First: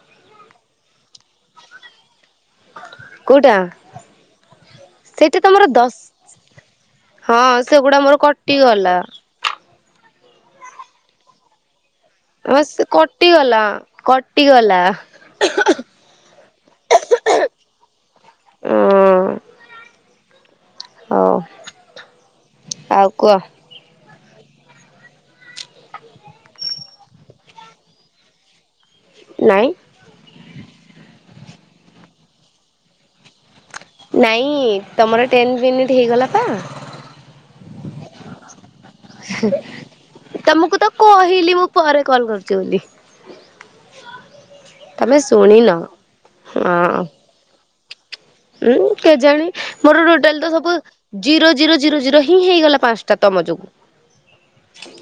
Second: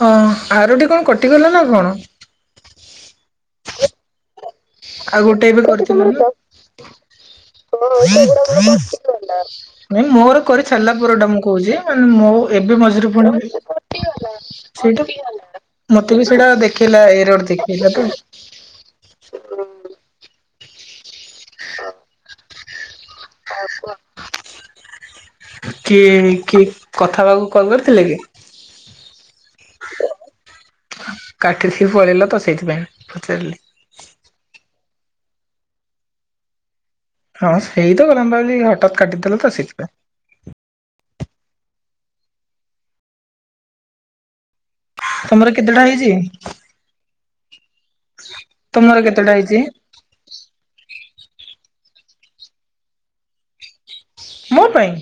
ହଁ ଆରଡି କଣ କଟିଗଲା ନା କଣ? କୋଉଟା? ଆଉ ସେଇଟା ଗୋଟେ ଏବେ ତମର ଦଶ କରିଥିଲ ହ ହଁ ମୋର ସେଗୁଡା କଣ କଟିଗଲା। କରି ନା ନାଇଁ ମୋର କରିଛାଲା ପର ଟା ମୁଁ କହୁଛି। ମୁଁ ହଁ ଏବେ ସେ ମଝିରେ ପୁଣି କଟିଗଲା କଟିଗଲା ସେଇଟା [unintelligible] ମତେ ବି ସେଇଟା ଦେଖେଇଲା ଏରର ଦେଖେଇଲା ତେ ହଁ। [unintelligible] ହଉ ଆଉ କୁହ ଆଉ କୁହ କିଏ କିଏ କଥା ହବାକୁ କଥା ହବାକୁ କଲ୍ କରିଥିଲେ କି? ନାଇଁ। କାଟିକି ପଳେଇଲ ତ ସେଇଥି ପାଇଁ ପଚାରିଲି। ନାଇଁ ତମର ଟେନ୍ ମିନିଟ୍ ହେଇଗଲାପା। ହଁ ସେଇ ତ [unintelligible] ଭାବିଲି ହଠାତ୍ କାଟିଦେଲ ତ ସେଥିପାଇଁ। ତମକୁ ତ କହିଲି ମୁଁ ପରେ କଲ୍ କରୁଛି ବୋଲି। ତମେ ତମର ଶୁଣିନ କେତେଟା ହେଇଛି? ହଁ। ହୁଁ ତମର କେତେଟା କେଜାଣି। ହେଇଛି? ମୋର ଟୋଟାଲ ତ ସବୁ ଜିରୋ ଜିରୋ ଜିରୋ ଜିରୋ ହିଁ ହେଇଗଲା ପାଞ୍ଚଟା ତମ ଯୋଗୁଁ। ମୋ ପାଇଁ!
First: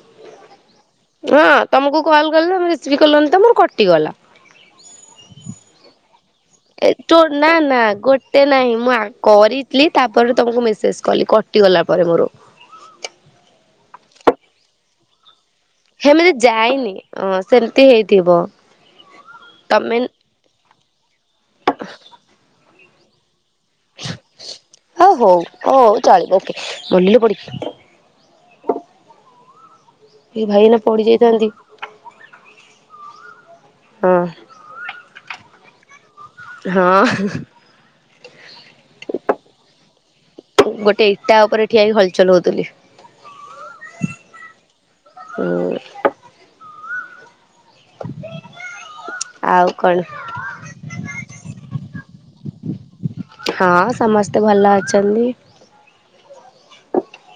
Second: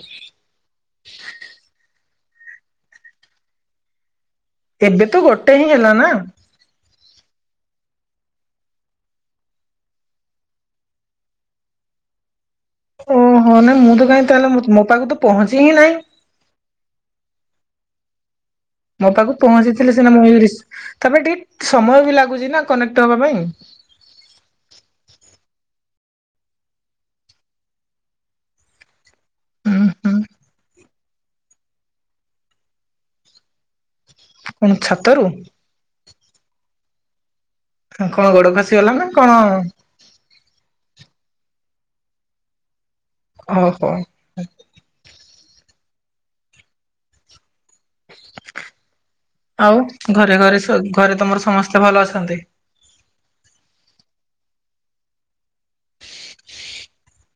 ହଁ ତମକୁ କଲ୍ କଲେ ତମେ ରେସିଭ କଲନି ତ ମୋର କଟିଗଲା। ଏବେ ତ ଗୋଟେ ହିଁ ହେଲା ନା। ଏ ତୋ ନା ନା ଗୋଟେ ନାହିଁ ମୁଁ ଆ କରିଥିଲି ତାପରେ ତମକୁ ମେସେଜ କଲି କ କଟିଗଲା ପରେ ମୋର ଓହଁ ନାଇଁ ମୁଁ ତ କାହିଁ ତାହେଲେ ମୋ ପାଖକୁ ତ ପହଞ୍ଚି ହିଁ ନାଇଁ। ହେମିତି ଯାଇନି ଅ ସେମିତି ହେଇଥିବ। ମୋ ପାଖକୁ ପହଞ୍ଚିଥିଲେ ତମେ ସିନା ମୁଁ ରି ତାପରେ ଟିକେ ସମୟ ବି ଲାଗୁଛି ନା କନେକ୍ଟ ହବା ପାଇଁ। ଆଉ ହଉ ହଉ ଚଳିବ ଓକେ ଗଲିଲ ପଡି ହୁଁ ହୁଁ ଏ ଭାଇ ଏନା ପଢି ଯାଇଥାନ୍ତି ହଁ। କଣ ଛାତରୁ ହଁ। କଣ ଗୋଡ ଖସିଗଲା ନା କଣ ଗୋଟେ ଇଟା ଉପରେ ଠିଆ ହେଇ ହଲଚଲ ହଉଥିଲି। ଓହୋ। ହୁଁ। ଆଉ ଘରେ ଘରେ ସ ଘରେ ତମର ସମସ୍ତେ ଭଲ ଅଛନ୍ତି? ହଁ ସମସ୍ତେ ଭଲ ଅଛନ୍ତି।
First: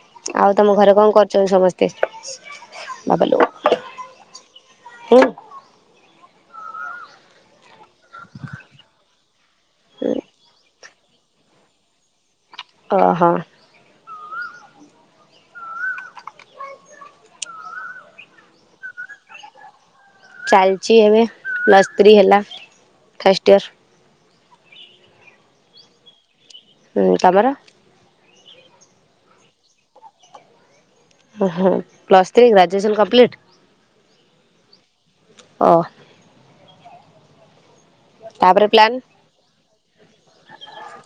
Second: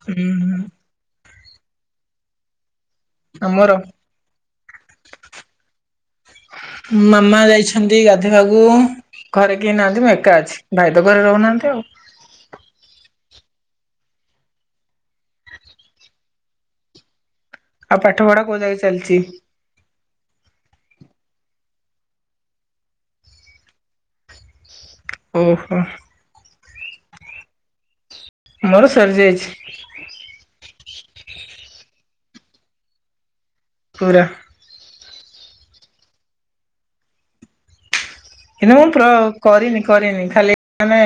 ହୁଁ ଆଉ ହୁଁ ତମ ଘରେ କଣ କରୁଛନ୍ତି ସମସ୍ତେ ବାବାଲୋ ଆମର ହୁଁ। ମାମା ଯାଇଛନ୍ତି ଗାଧେଇବାକୁ। ଘରେ କେହି ନାହାନ୍ତି ମୁଁ ଏକା ଅଛି ଭାଇ ତ ଘରେ ରହୁନାହାନ୍ତି ଆଉ। ଓହୋ। ଆଉ ପାଠ ପଢା କୋଉ ଯାଗି ଚାଲିଛି? ଚାଲିଛି ଏବେ ପ୍ଲସ୍ ଥ୍ରୀ ହେଲା ଫାଷ୍ଟ ଇୟର। ଓହୋ। ହଁ ତମର? ମୋର ସରିଯାଇଛି। ଓ ହୋ ପ୍ଲସ୍ ଥ୍ରୀ ଗ୍ରାଜୁଏସନ୍ କମ୍ପ୍ଲିଟ୍। ପୁରା। ଓ ତାପରେ କିନ୍ତୁ ମୁଁ ପ୍ଲାନ୍ ପ୍ର କରିନି କରିନି ଖାଲି ମାନେ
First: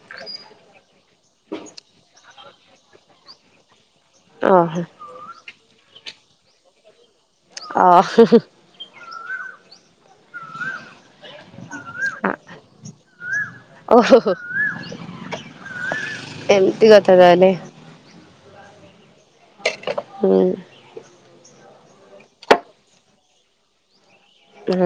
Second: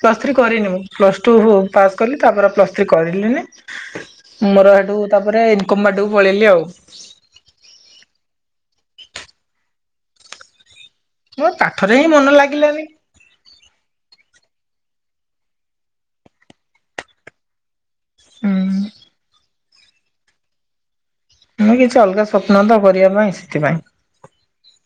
ପ୍ଲସ୍ ଥ୍ରୀ କରିନି ମୁଁ ପ୍ଲସ ଟୁ ପାସ୍ କଲି ତାପରେ ପ୍ଲସ ଥ୍ରୀ କରିଲିନି। ମୋର ଓହୋ ହେଠୁ ତାପରେ ଇନକମ ବାଟକୁ ପଳେଇଲି ଆଉ। ହୁଁ ହୁଁ। ମୋ ପାଠରେ ହିଁ ମନ ଲାଗିଲାନି। ଓହୋ ଏମିତି କଥା ତାହେଲେ। ହୁଁ। ହୁଁ। ମୁ କିଛି ଅଲଗା ସ୍ୱପ୍ନ ତ କରିବା ପାଇଁ ସେଥିପାଇଁ। ହୁଁ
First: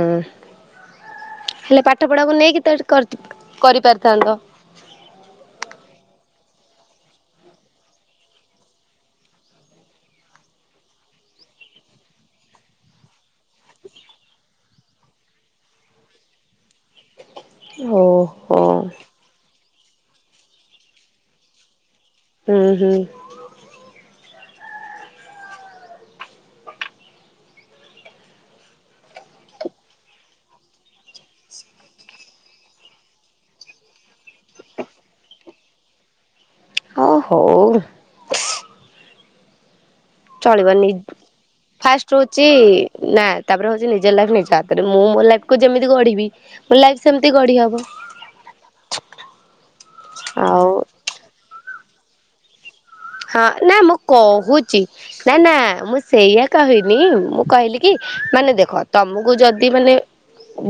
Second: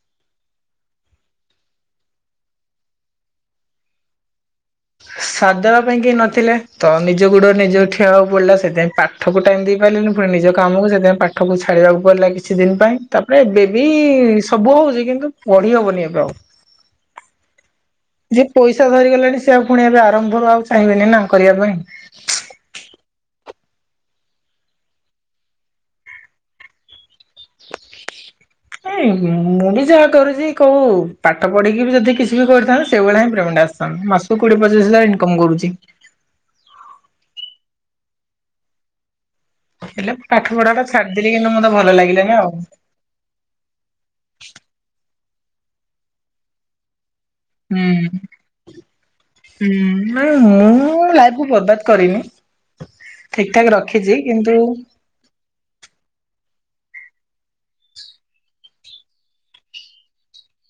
ହେଲେ ପାଠ ପଢାକୁ ନେଇକ ତେ କରିପାରିଥାନ୍ତ। ହ ସାଥଦବା ପାଇଁ କେହି ନଥିଲେ ତ ନିଜ ଗୋଡ ନିଜ ଠିଆବାକୁ ପଡିଲା ସେଥିପାଇଁ ପାଠକୁ ଟାଇମ ଦେଇ ପାଇଲିନି ନିଜ କାମକୁ ସେଥିପାଇଁ ପାଠକୁ ଛାଡିବାକୁ ପଡିଲା କିଛି ଦିନ ପାଇଁ ତାପରେ ଏବେ ବି ସବୁ ହଉଚି କିନ୍ତୁ ପଢି ହବନି ଏବେ ଆଉ। ହଉ। ଯିଏ ପଇସା ଧରିଗଲାଣି ସେ ଆଉ ପୁଣି ଏବେ ଆରମ୍ଭରୁ ଆଉ ଚାହିଁବେନି ନା କରିବା ପାଇଁ। ହୁଁ ହୁଁ। ନାଇଁ ମୁଁ ବି ଯାହା କରୁଛି କୋଉ ପାଠ ପଢିକି ବି ଯଦି କିଛି ବି କରିଥାନ୍ତି ସେଇଭଳିଆ ହିଁ ପ୍ରେମେଣ୍ଟ ଆସ ହଁ ମୁଁ ମାସକୁ କୋଡିଏ ପଚିଶି ହଜାର ଇନକମ କରୁଚି। ହଁ ହଉ। ହେଲେ ପାଠ ପଢା ଟା ଚଳିବନି ଛାଡିଦେଲି କିନ୍ତୁ ମତେ ଭଲ ଲାଗିଲାନି ଆଉ। ନାଁ ତାପରେ ହଉଚି ନିଜ ଲାଇଫ୍ ନିଜରେ ହାତରେ ମୁଁ ମୋ ଲାଇଫ କୁ ଯେମିତି ଗଢିବି ମୋ ଲାଇଫ ସେମିତି ହୁଁ ଗଢ଼ିହବ। ହୁଁ ନାଇ ମୁଁ ଆଉ ମୋ ଲାଇଫ ବର୍ବାଦ କରିନି। ହଁ ଠିକ ଠାକ ନା ରଖ ମୁଁ ରଖିଛି କିନ୍ତୁ ଉଁ କହୁଚି ନା ନା ମୁଁ ସେଇଆ କହିନି ମୁଁ କହିଲି କି ମାନେ ଦେଖ ତମକୁ ଯଦି ମାନେ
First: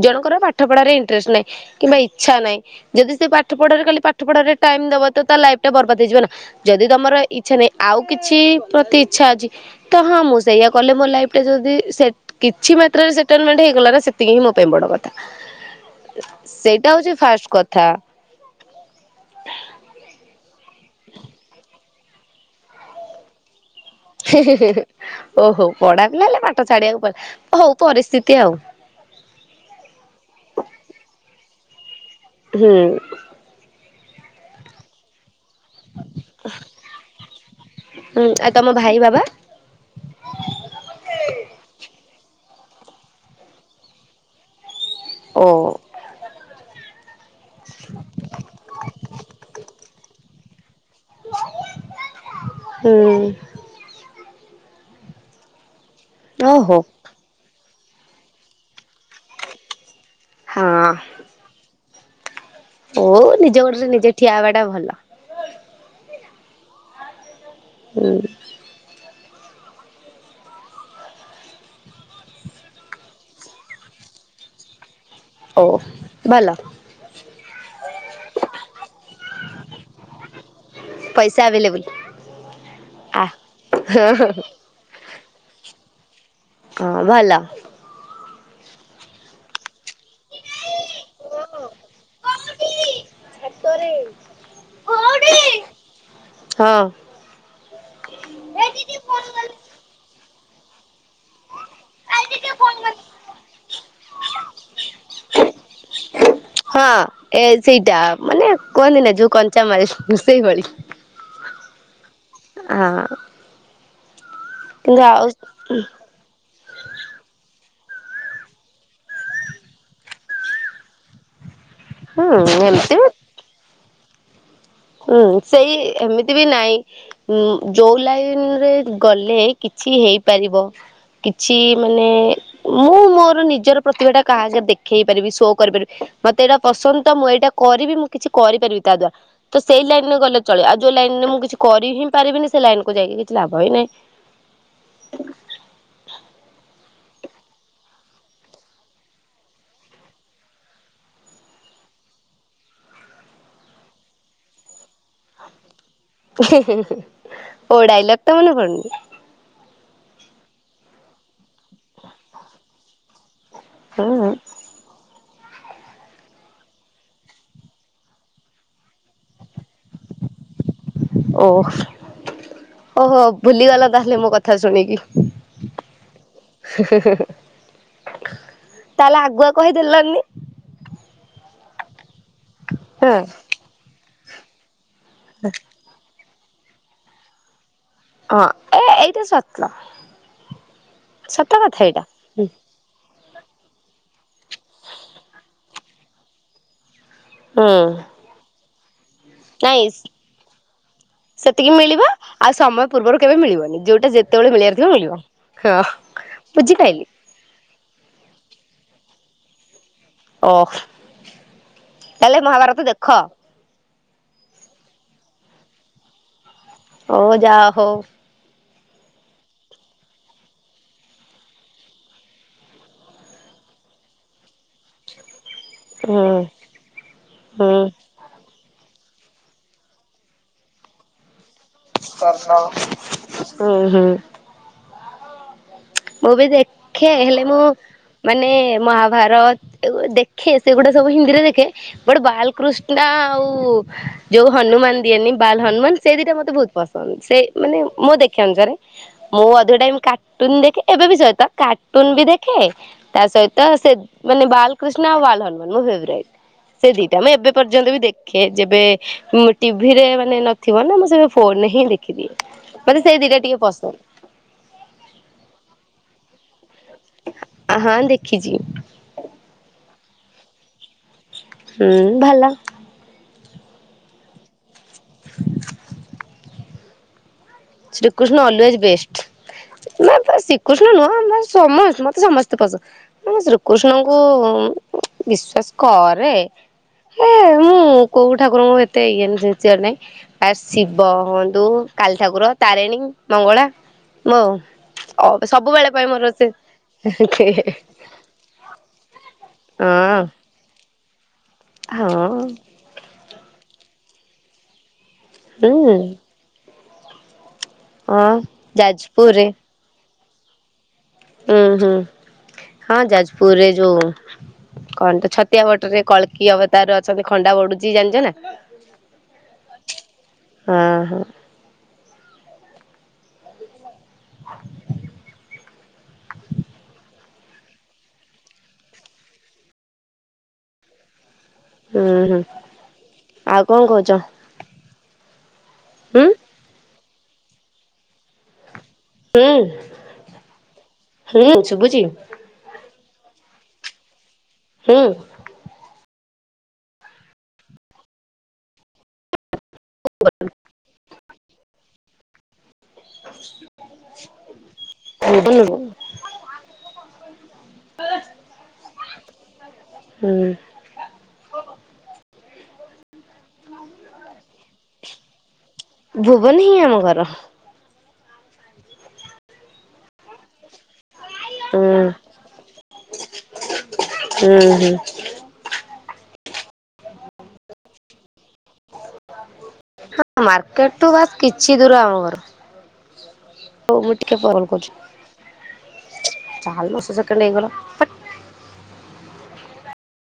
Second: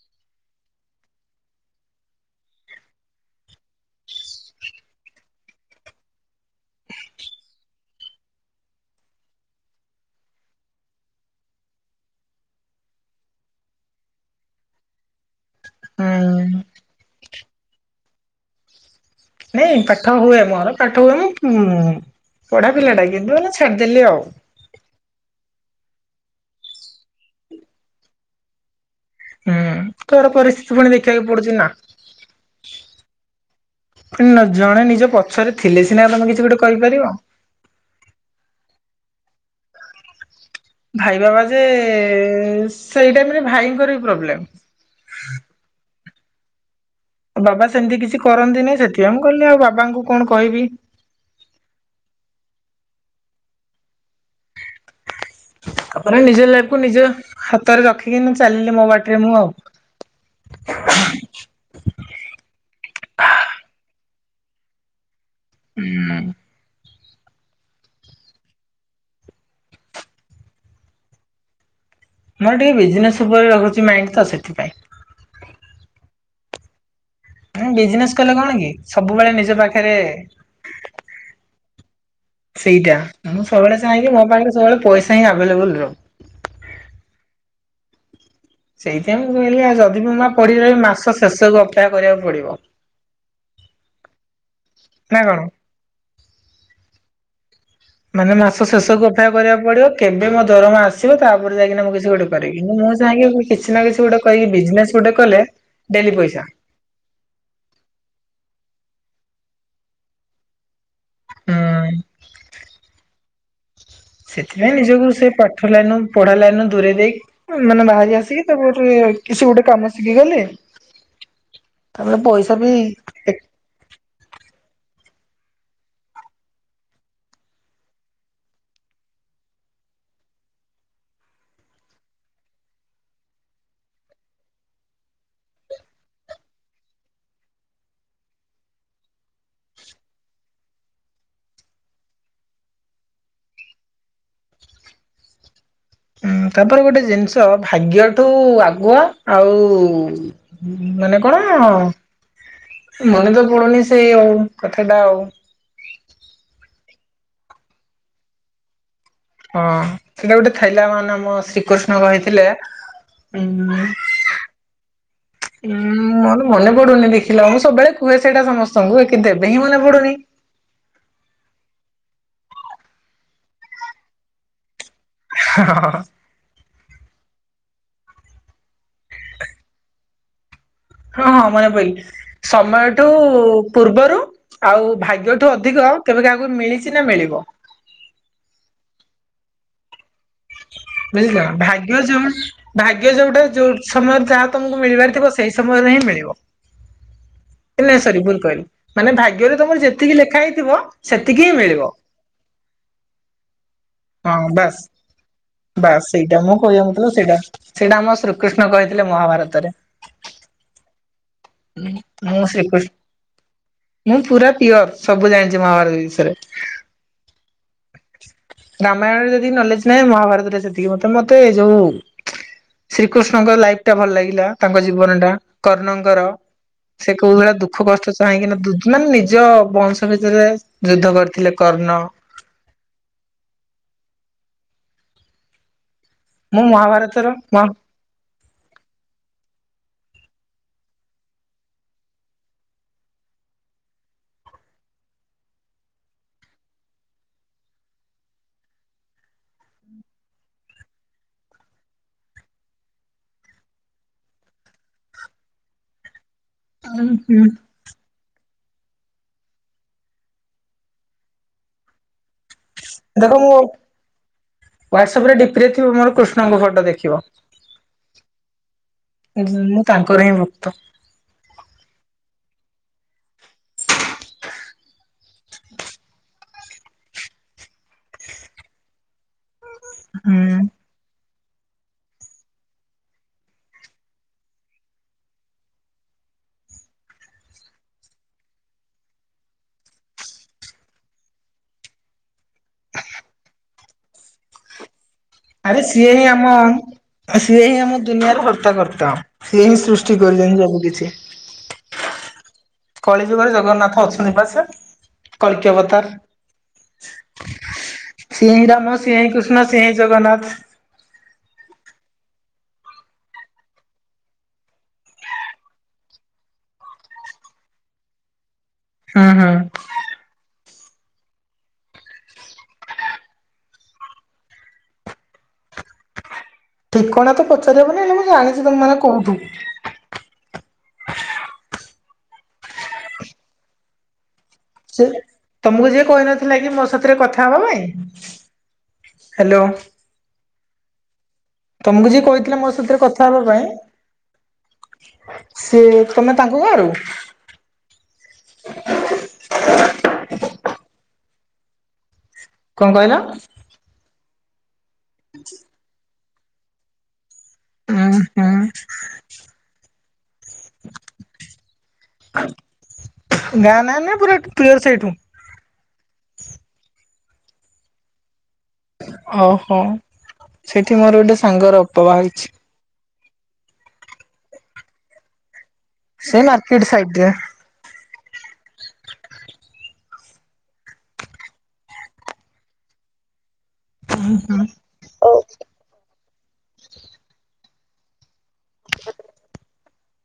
ଜଣଙ୍କର ପାଠ ପଢାରେ ଇଣ୍ଟରେଷ୍ଟ ନାହିଁ। କିମ୍ବା ଇଚ୍ଛା ନାହିଁ ଯଦି ସେ ପାଠ ପଢାରେ ଖାଲି ପାଠ ପଢାରେ ଟାଇମ ଦବ ତ ତା ଲାଇଫ ଟା ବର୍ବାଦ ହେଇଯିବ ନା। ଯଦି ତମର ଇଚ୍ଛା ନାହିଁ ଆଉ କିଛି ପ୍ରତି ଇଚ୍ଛା ଅଛି ତ ହଁ ମୁଁ ସେଇଆ କଲେ ମୋ ଲାଇଫ ଟା ଯଦି ସେ କିଛି ମାତ୍ରାରେ ସେଟଲମେଣ୍ଟ ହେଇଗଲା ନା ସେତିକି ହିଁ ମୋ ପାଇଁ ବଡ କଥା। ସେଇଟା ହଉଛି ଫାଷ୍ଟ କଥା। ନାଇଁ ପାଠ ହୁଏ ମୋର ପାଠ ହୁଏ ମୁଁ ପଢା ପିଲାଟା କିନ୍ତୁ ହେଲେ ଛାଡ଼ିଦେଲି ଆଉ। ହେ ହେ ହେ ଓହୋ ପଢା ପିଲା ହେଲେ ପାଠ ଛାଡିବାକୁ ପଇଲା ହଉ ପରିସ୍ଥିତି ଆଉ। ହୁଁ ତ ଇଡେ ପରିସ୍ଥିତି ପୁଣି ଦେଖିବାକୁ ପଡୁଛି ନା। ହୁଁ। ଜଣେ ନିଜ ପଛରେ ଥିଲେ ସିନା ତମେ କିଛି ଗୋଟେ କହିପାରିବ। ହଁ ଆଉ ତମ ଭାଇ ବାବା। ଭାଇ ବାବା ଯେ ସେଇ ଟାଇମରେ ଭାଇଙ୍କର ବି ପ୍ରୋବ୍ଲେମ ଓ ଆ ବାବା ସେମିତି କିଛି କରନ୍ତି ନାଇଁ ସେଥିପାଇଁ ମୁଁ କହିଲିି ଆଉ ବାବାଙ୍କୁ କଣ କହିବି। ହୁଁ। ତା ପରେ ନିଜ ଓହୋ। ଲାଇଫକୁ ନିଜ ହାତରେ ରଖିକି ମୁଁ ଚାଲିଲେ ମୋ ବାଟରେ ମୁଁ ଆଉ। ହଁ। ଓ ନିଜ ଗୋଡରେ ନିଜେ ଠିଆ ହେବା ଟା ଭଲ। ହୁଁ। ହୁଁ। ମୋର ଟିକେ ବିଜନେସ୍ ଉପରେ ରହୁଚି ମାଇଣ୍ଡ ତ ସେଥିପାଇଁ ଓଃ ଭଲ। ହୁଁ ବିଜନେସ୍ କଲେ କଣ କି ସବୁବେଳେ ନିଜ ପାଖରେ ପଇସା ଆଭେଲେବଲ। ସେଇଟା ମୁଁ ସବୁବେଳେ ଚାହେଁ କି ମୋ ହଁ ପାଖରେ ସବୁବେଳେ ପଇସା ହିଁ ଆଭେଲେବଲ ରହୁ। ହଁ ଭଲ। ସେଇଥିପାଇଁ ମୁଁ କହିଲି ଆଉ ଯଦି ବି ମୁଁ ପଡି ରହିବି ମାସ ଶେଷକୁ ଅପେକ୍ଷା କରିବାକୁ ପଡିବ। ନା କଣ? ହଁ। ମାନେ ମାସ ଶେଷକୁ ଅପେକ୍ଷା କରିବାକୁ ପଡ଼ିବ। କେବେ ମୋ ଦରମା ଆ ତା'ପରେ ଯାଇକିନା ମୁଁ କିଛି ଗୋଟେ କରିବି, ମୁଁ ଚାହେଁକି କିଛି ନା କିଛି ଗୋଟେ ବିଜନେସ୍‌ ଗୋଟେ କଲେ। ଡ଼େଲି ପଇସା। ହଁ ଏ ସେଇଟା, ମାନେ କୁହନ୍ତି ନା ଯଉ କଞ୍ଚା ମାଲ୍ ସେଇଭଳି। ହୁଁ [inaudible] ସେଥିପାଇଁ କିନ୍ତୁ ନିଜକୁ ଆଉ ସେ ପାଠ ଲାଇନ୍‌ ପଢ଼ା ଲାଇନ୍ ରୁ ଦୂରେଇ ମାନେ ବାହାରି ଆସିକି, କିସି--------ଗୁଟେ କାମ ଶିଖିଗଲି। ତା'ପରେ ପଇସା ହୁଁ ବି ଏମିତି ହୁଁ, ସେଇ ଏମିତି ବି ନାଇ। ଯଉ ଲାଇନ୍‌ ରେ ଗଲେ କିଛି ହେଇପାରିବ। କିଛି ମାନେ ମୁଁ ମୋର ନିଜର ପ୍ରତିଭା ଟା କାହା ଦେଖେଇ ପାରିବି, ସୋ କରିପାରିବି। ମତେ ଏଟା ପସନ୍ଦ୍ ତ ମୁଁ ଏଟା କରିବି, ମୁଁ କିଛି କରିପାରିବି ତା ତ ସେଇ ଲାଇନ୍‌ ରେ ଗଲେ ଚଳିବ, ଆଉ ଯଉ ଲାଇନ୍‌ ରେ ମୁଁ କିଛି କରି ହିଁ ପାରିବିନି, ସେ ଲାଇନକୁୁ ଜାଇକି କିଛି ଲାଭ ହିଁ ନାହିଁ। ତା'ପରେ ଗୋଟେ ଜିନ୍‌ଷ ଭାଗ୍ୟଠୁ ଆଗୁଆ ଆଉ ମାନେ କ'ଣ, ମନେ ତ ପଡୁନି ସେଇ କଥାଟା ଆଉ। [inaudible] ହଁ, ସେଇଟା ଗୋଟେ ଇଲା ମାନେ ଆମ ଶ୍ରୀକୃଷ୍ଣ କହିଥିଲେ। [inaudible] ହଁ ମର ମନେ ପଡୁନି ଦେଖିଲ, ମୁଁ ସବ୍ ବେଳେ କୁହେ ସେଇଟା ସମସ୍ତଙ୍କୁ କିନ୍ତୁ ଏବେ ହିଁ ମନେ ପଡୁନି। ଓହୋ ଭୁଲିଗଲା ତା'ହେଲେ ମୋ କଥା ଶୁଣିକି। [inaudible] ତା'--ଲେ ଆଗୁଆ କହି ଦେଲନି। ହଁ ହଁ, ମନେ ସମୟଠୁ ହଁ ପୂର୍ବରୁ ଆଉ ଭାଗ୍ୟଠୁ ଅଧିକ କେବେ କାହାକୁ ମିଳିଚି ନା ମିଳିବ। ହଁ, ଏ ଏଇଟା ସତ। ସତ [inaudible] କଥା ଭାଗ୍ୟ ଏଇଟା ହୁଁ ଯଉଟା, ଯଉ ସମୟରେ ଯାହା ତମକୁ ମିଳିବାର୍ ଥିବ ସେଇ ସମୟରେ ହିଁ ମିଳିବ। ନା--ସରି ଭୁଲ୍ କହିଲି, ମାନେ ଭାଗ୍ୟରେ ତମର ନାଇଁ ଯେତିକି ଲେଖା ହେଇଥିବ, ସେତିକି ହି ମିଳିବ। ଆଉ ସମୟ ପୂର୍ବରୁ କେବେ ମିଳିବନି। ଯଉଟା ହଁ ଯେତବଳେ ମିଳିବାର ବାସ୍ ଥିବ, ମିଳିବ ବାସ୍ ସେଇଟା ମୁଁ ହଁ କହିବା ବୁଝିପାଇଲିି। ମତଲବ ସେଇଟା ସେଇଟା ଆମ ଶ୍ରୀକୃଷ୍ଣ କହିଥିଲେ, ମହାଭାରତରେ। [inaudible] ତାହେଲେ ମହାଭାରତ ଦେଖ। [inaudible] ମୁଁ ପୁରା ପିଅର୍, ସବୁ ଜାଣିଚି ମହାଭାରତ ବିଷରେ। [inaudible] ରାମାୟଣରେ ଯେତିକି ନଲେଜ୍‌ ନାହିଁ, ମହାଭାରତରେ ସେତିକି-------ମତେ ଯଉ ଶ୍ରୀକୃଷ୍ଣଙ୍କ ଲାଇପ୍ ଟା ଭଲ୍ ଲାଗିଲା ତାଙ୍କ ଜୀବ ଟା। କର୍ଣ୍ଣଙ୍କ ହୁଁ ର ସେ କଉ ଭଳିଆ ହୁଁ ଦୁଃଖ କଷ୍ଟ କାହିଁକିନା ନିଜ ବଂଶ ଭିତରେ ଯୁଦ୍ଧ କରିଥିଲେ କର୍ଣ୍ଣ। [inaudible] ମୁଁ ବି ଦେଖେ, ହେଲେ ମୁଁ ମାନେ ମହାଭାରତ୍ ଦେଖେ ସେଗୁଡ଼ା ସବୁ ହିନ୍ଦୀରେ ଦେଖେ। ବାଲ୍ ଆଉ ଯଉ ହନୁମାନ ଦିଏନି ବାଲ୍ ହନୁମାନ୍ ସେ ଦିଟା ମତେ ବହୁ ପସନ୍ଦ୍, ସେ ମାନେ ମୁଁ ଦେଖିବା ଅନୁସାରେ ମୁଁ ଅଧିକ ଟାଇମ୍ କାଟୁନ୍‌ ଦେଖେ। ଏବେ ବି ସଇତ କାଟୁନ୍‌ ବି ଦେଖେ। ତା' ସଇତ ମାନେ ବାଲ୍ କୃଷ୍ଣ ଆଉ ବାଲ୍ ହନୁମାନ୍‌ ମୋ ଫେବ୍ରାଇଟ୍ ସେ ଦିଟା। ମୁଁ ଏବେ ପର୍ଯ୍ୟନ୍ତ ବି ଦେଖେ, ଯେବେ ଟିଭିରେ ମାନେ ନଥିବ ନା। ମୁଁ ଫୋନ୍‌ ରେ ହିଁ ଦେ ଦେଖିଦିଏ, ମତେ ସେଇ ଦିଟା ଟିକେ ପସନ୍ଦ୍। ୱାଟ୍ସଅପ୍ ରେ ଡ଼ିପିରେ ଥିବ, ମୋର କୃଷ୍ଣଙ୍କ ଫଟୋ ଦେଖିବ। ଅ ହଁ ଦେଖିଛି। ମୁଁ ତାଙ୍କର ହିଁ ଭକ୍ତ। ହୁଁ ଭଲ। ଶ୍ରୀକୃଷ୍ଣ ଅଲୱେଜ ବେଷ୍ଟ ନା ତା ହୁଁ ଶ୍ରୀକୁସ ନ ନୁହଁ ମତେ ସମସ୍ ମତେ ସମସ୍ତେ ପସନ୍ଦ। ମୁଁ ଶ୍ରୀକୃଷ୍ଣଙ୍କୁ ଉଁ ଉଁ ବିଶ୍ଵାସ କରେ। ଏ ମୁଁ କୋଉ ଠାକୁରଙ୍କୁ ଏତେ ଇଏ ପୂଜିଆର ନାଇ। ଆ ଶିବ ହୁଅନ୍ତୁ କାଳୀ ଠାକୁର ତାରିଣୀ, ମଙ୍ଗଳା ବୋ। ଆରେ ସିଏ ହିଁ ଆମ। ସିଏ ହିଁ ଆମ ଦୁନିଆରେ ହର୍ତ୍ତା କର୍ତ୍ତା ସିଏ ହିଁ ହଁ ସୃଷ୍ଟି କରିଛନ୍ତି ସବୁ କିଛି। ହଁ। କଳି ଯୁଗରେ ଜଗନ୍ନାଥ ଅଛନ୍ତି ପା ସେ ହୁଁ କଳକିଅବତାର। ହଁ ସିଏ ହିଁ ରାମ ସିଏ ହିଁ ଯାଜପୁରରେ କୃଷ୍ଣ ସିଏ ହିଁ ଜଗନ୍ନାଥ। ଉଁ ହୁଁ ହଁ ଯାଜପୁରରେ ଯୋଉ। କଣ ତ ଛତିଆ ବଟରେ କଳକି ଅବତାର ଅଛନ୍ତି। ଖଣ୍ଡା ବଢ଼ୁଛି ଜାଣିଛ ନା? ହୁଁ ହୁଁ। ହଁ ହଁ। [inaudible] ଠିକଣା ତ ପଚାରି ହବନି ହେଲେ ମୁଁ ଜାଣିଛି ତମ ମାନେ କଉଠୁ। ହୁଁ ହୁଁ। ଆଉ କଣ କହୁଛ? ସେ ତମକୁ ଯିଏ ହୁଁ କହିନଥିଲା କି ମୋ ସାଥିରେ କଥା ହବା ପାଇଁ। ହ୍ୟାଲୋ ହୁଁ ହୁଁ ଶୁଭୁଛି ତମକୁ ଯିଏ କହିଥିଲେ ମୋ ସାଥିରେ କଥା ହବା ପାଇଁ। ହୁଁ। ସିଏ ତମେ ତାଙ୍କ ଗାଁରୁ। [unintelligible] କଣ କହିଲ? କଉଠି ହେଇଥିବ। ଉଁ ହୁଁ। ହୁଁ ଗାଁ ନା ନା ପୁରା ପ୍ରିୟର ସେଇଠୁ। ଭୁବନ ହିଁ ଆମ ଘର। ଓହୋ ସେଇଠି ମୋର ଗୋଟେ ସାଙ୍ଗର ଅପା ବାହା ହେଇଛି। ଉଁ ହୁଁ। ସେ ମାର୍କେଟ ସାଇଡ ରେ। ହଁ ମାର୍କେଟ ଠୁ ବାସ୍ କିଛି ଦୂର ଆମ ଘର। ହଉ ମୁଁ ଟିକେ ପରେ ଲ କରୁଛି ଚାଲସ ସେକେଣ୍ଡ ହେଇଗଲା ପ [inaudible]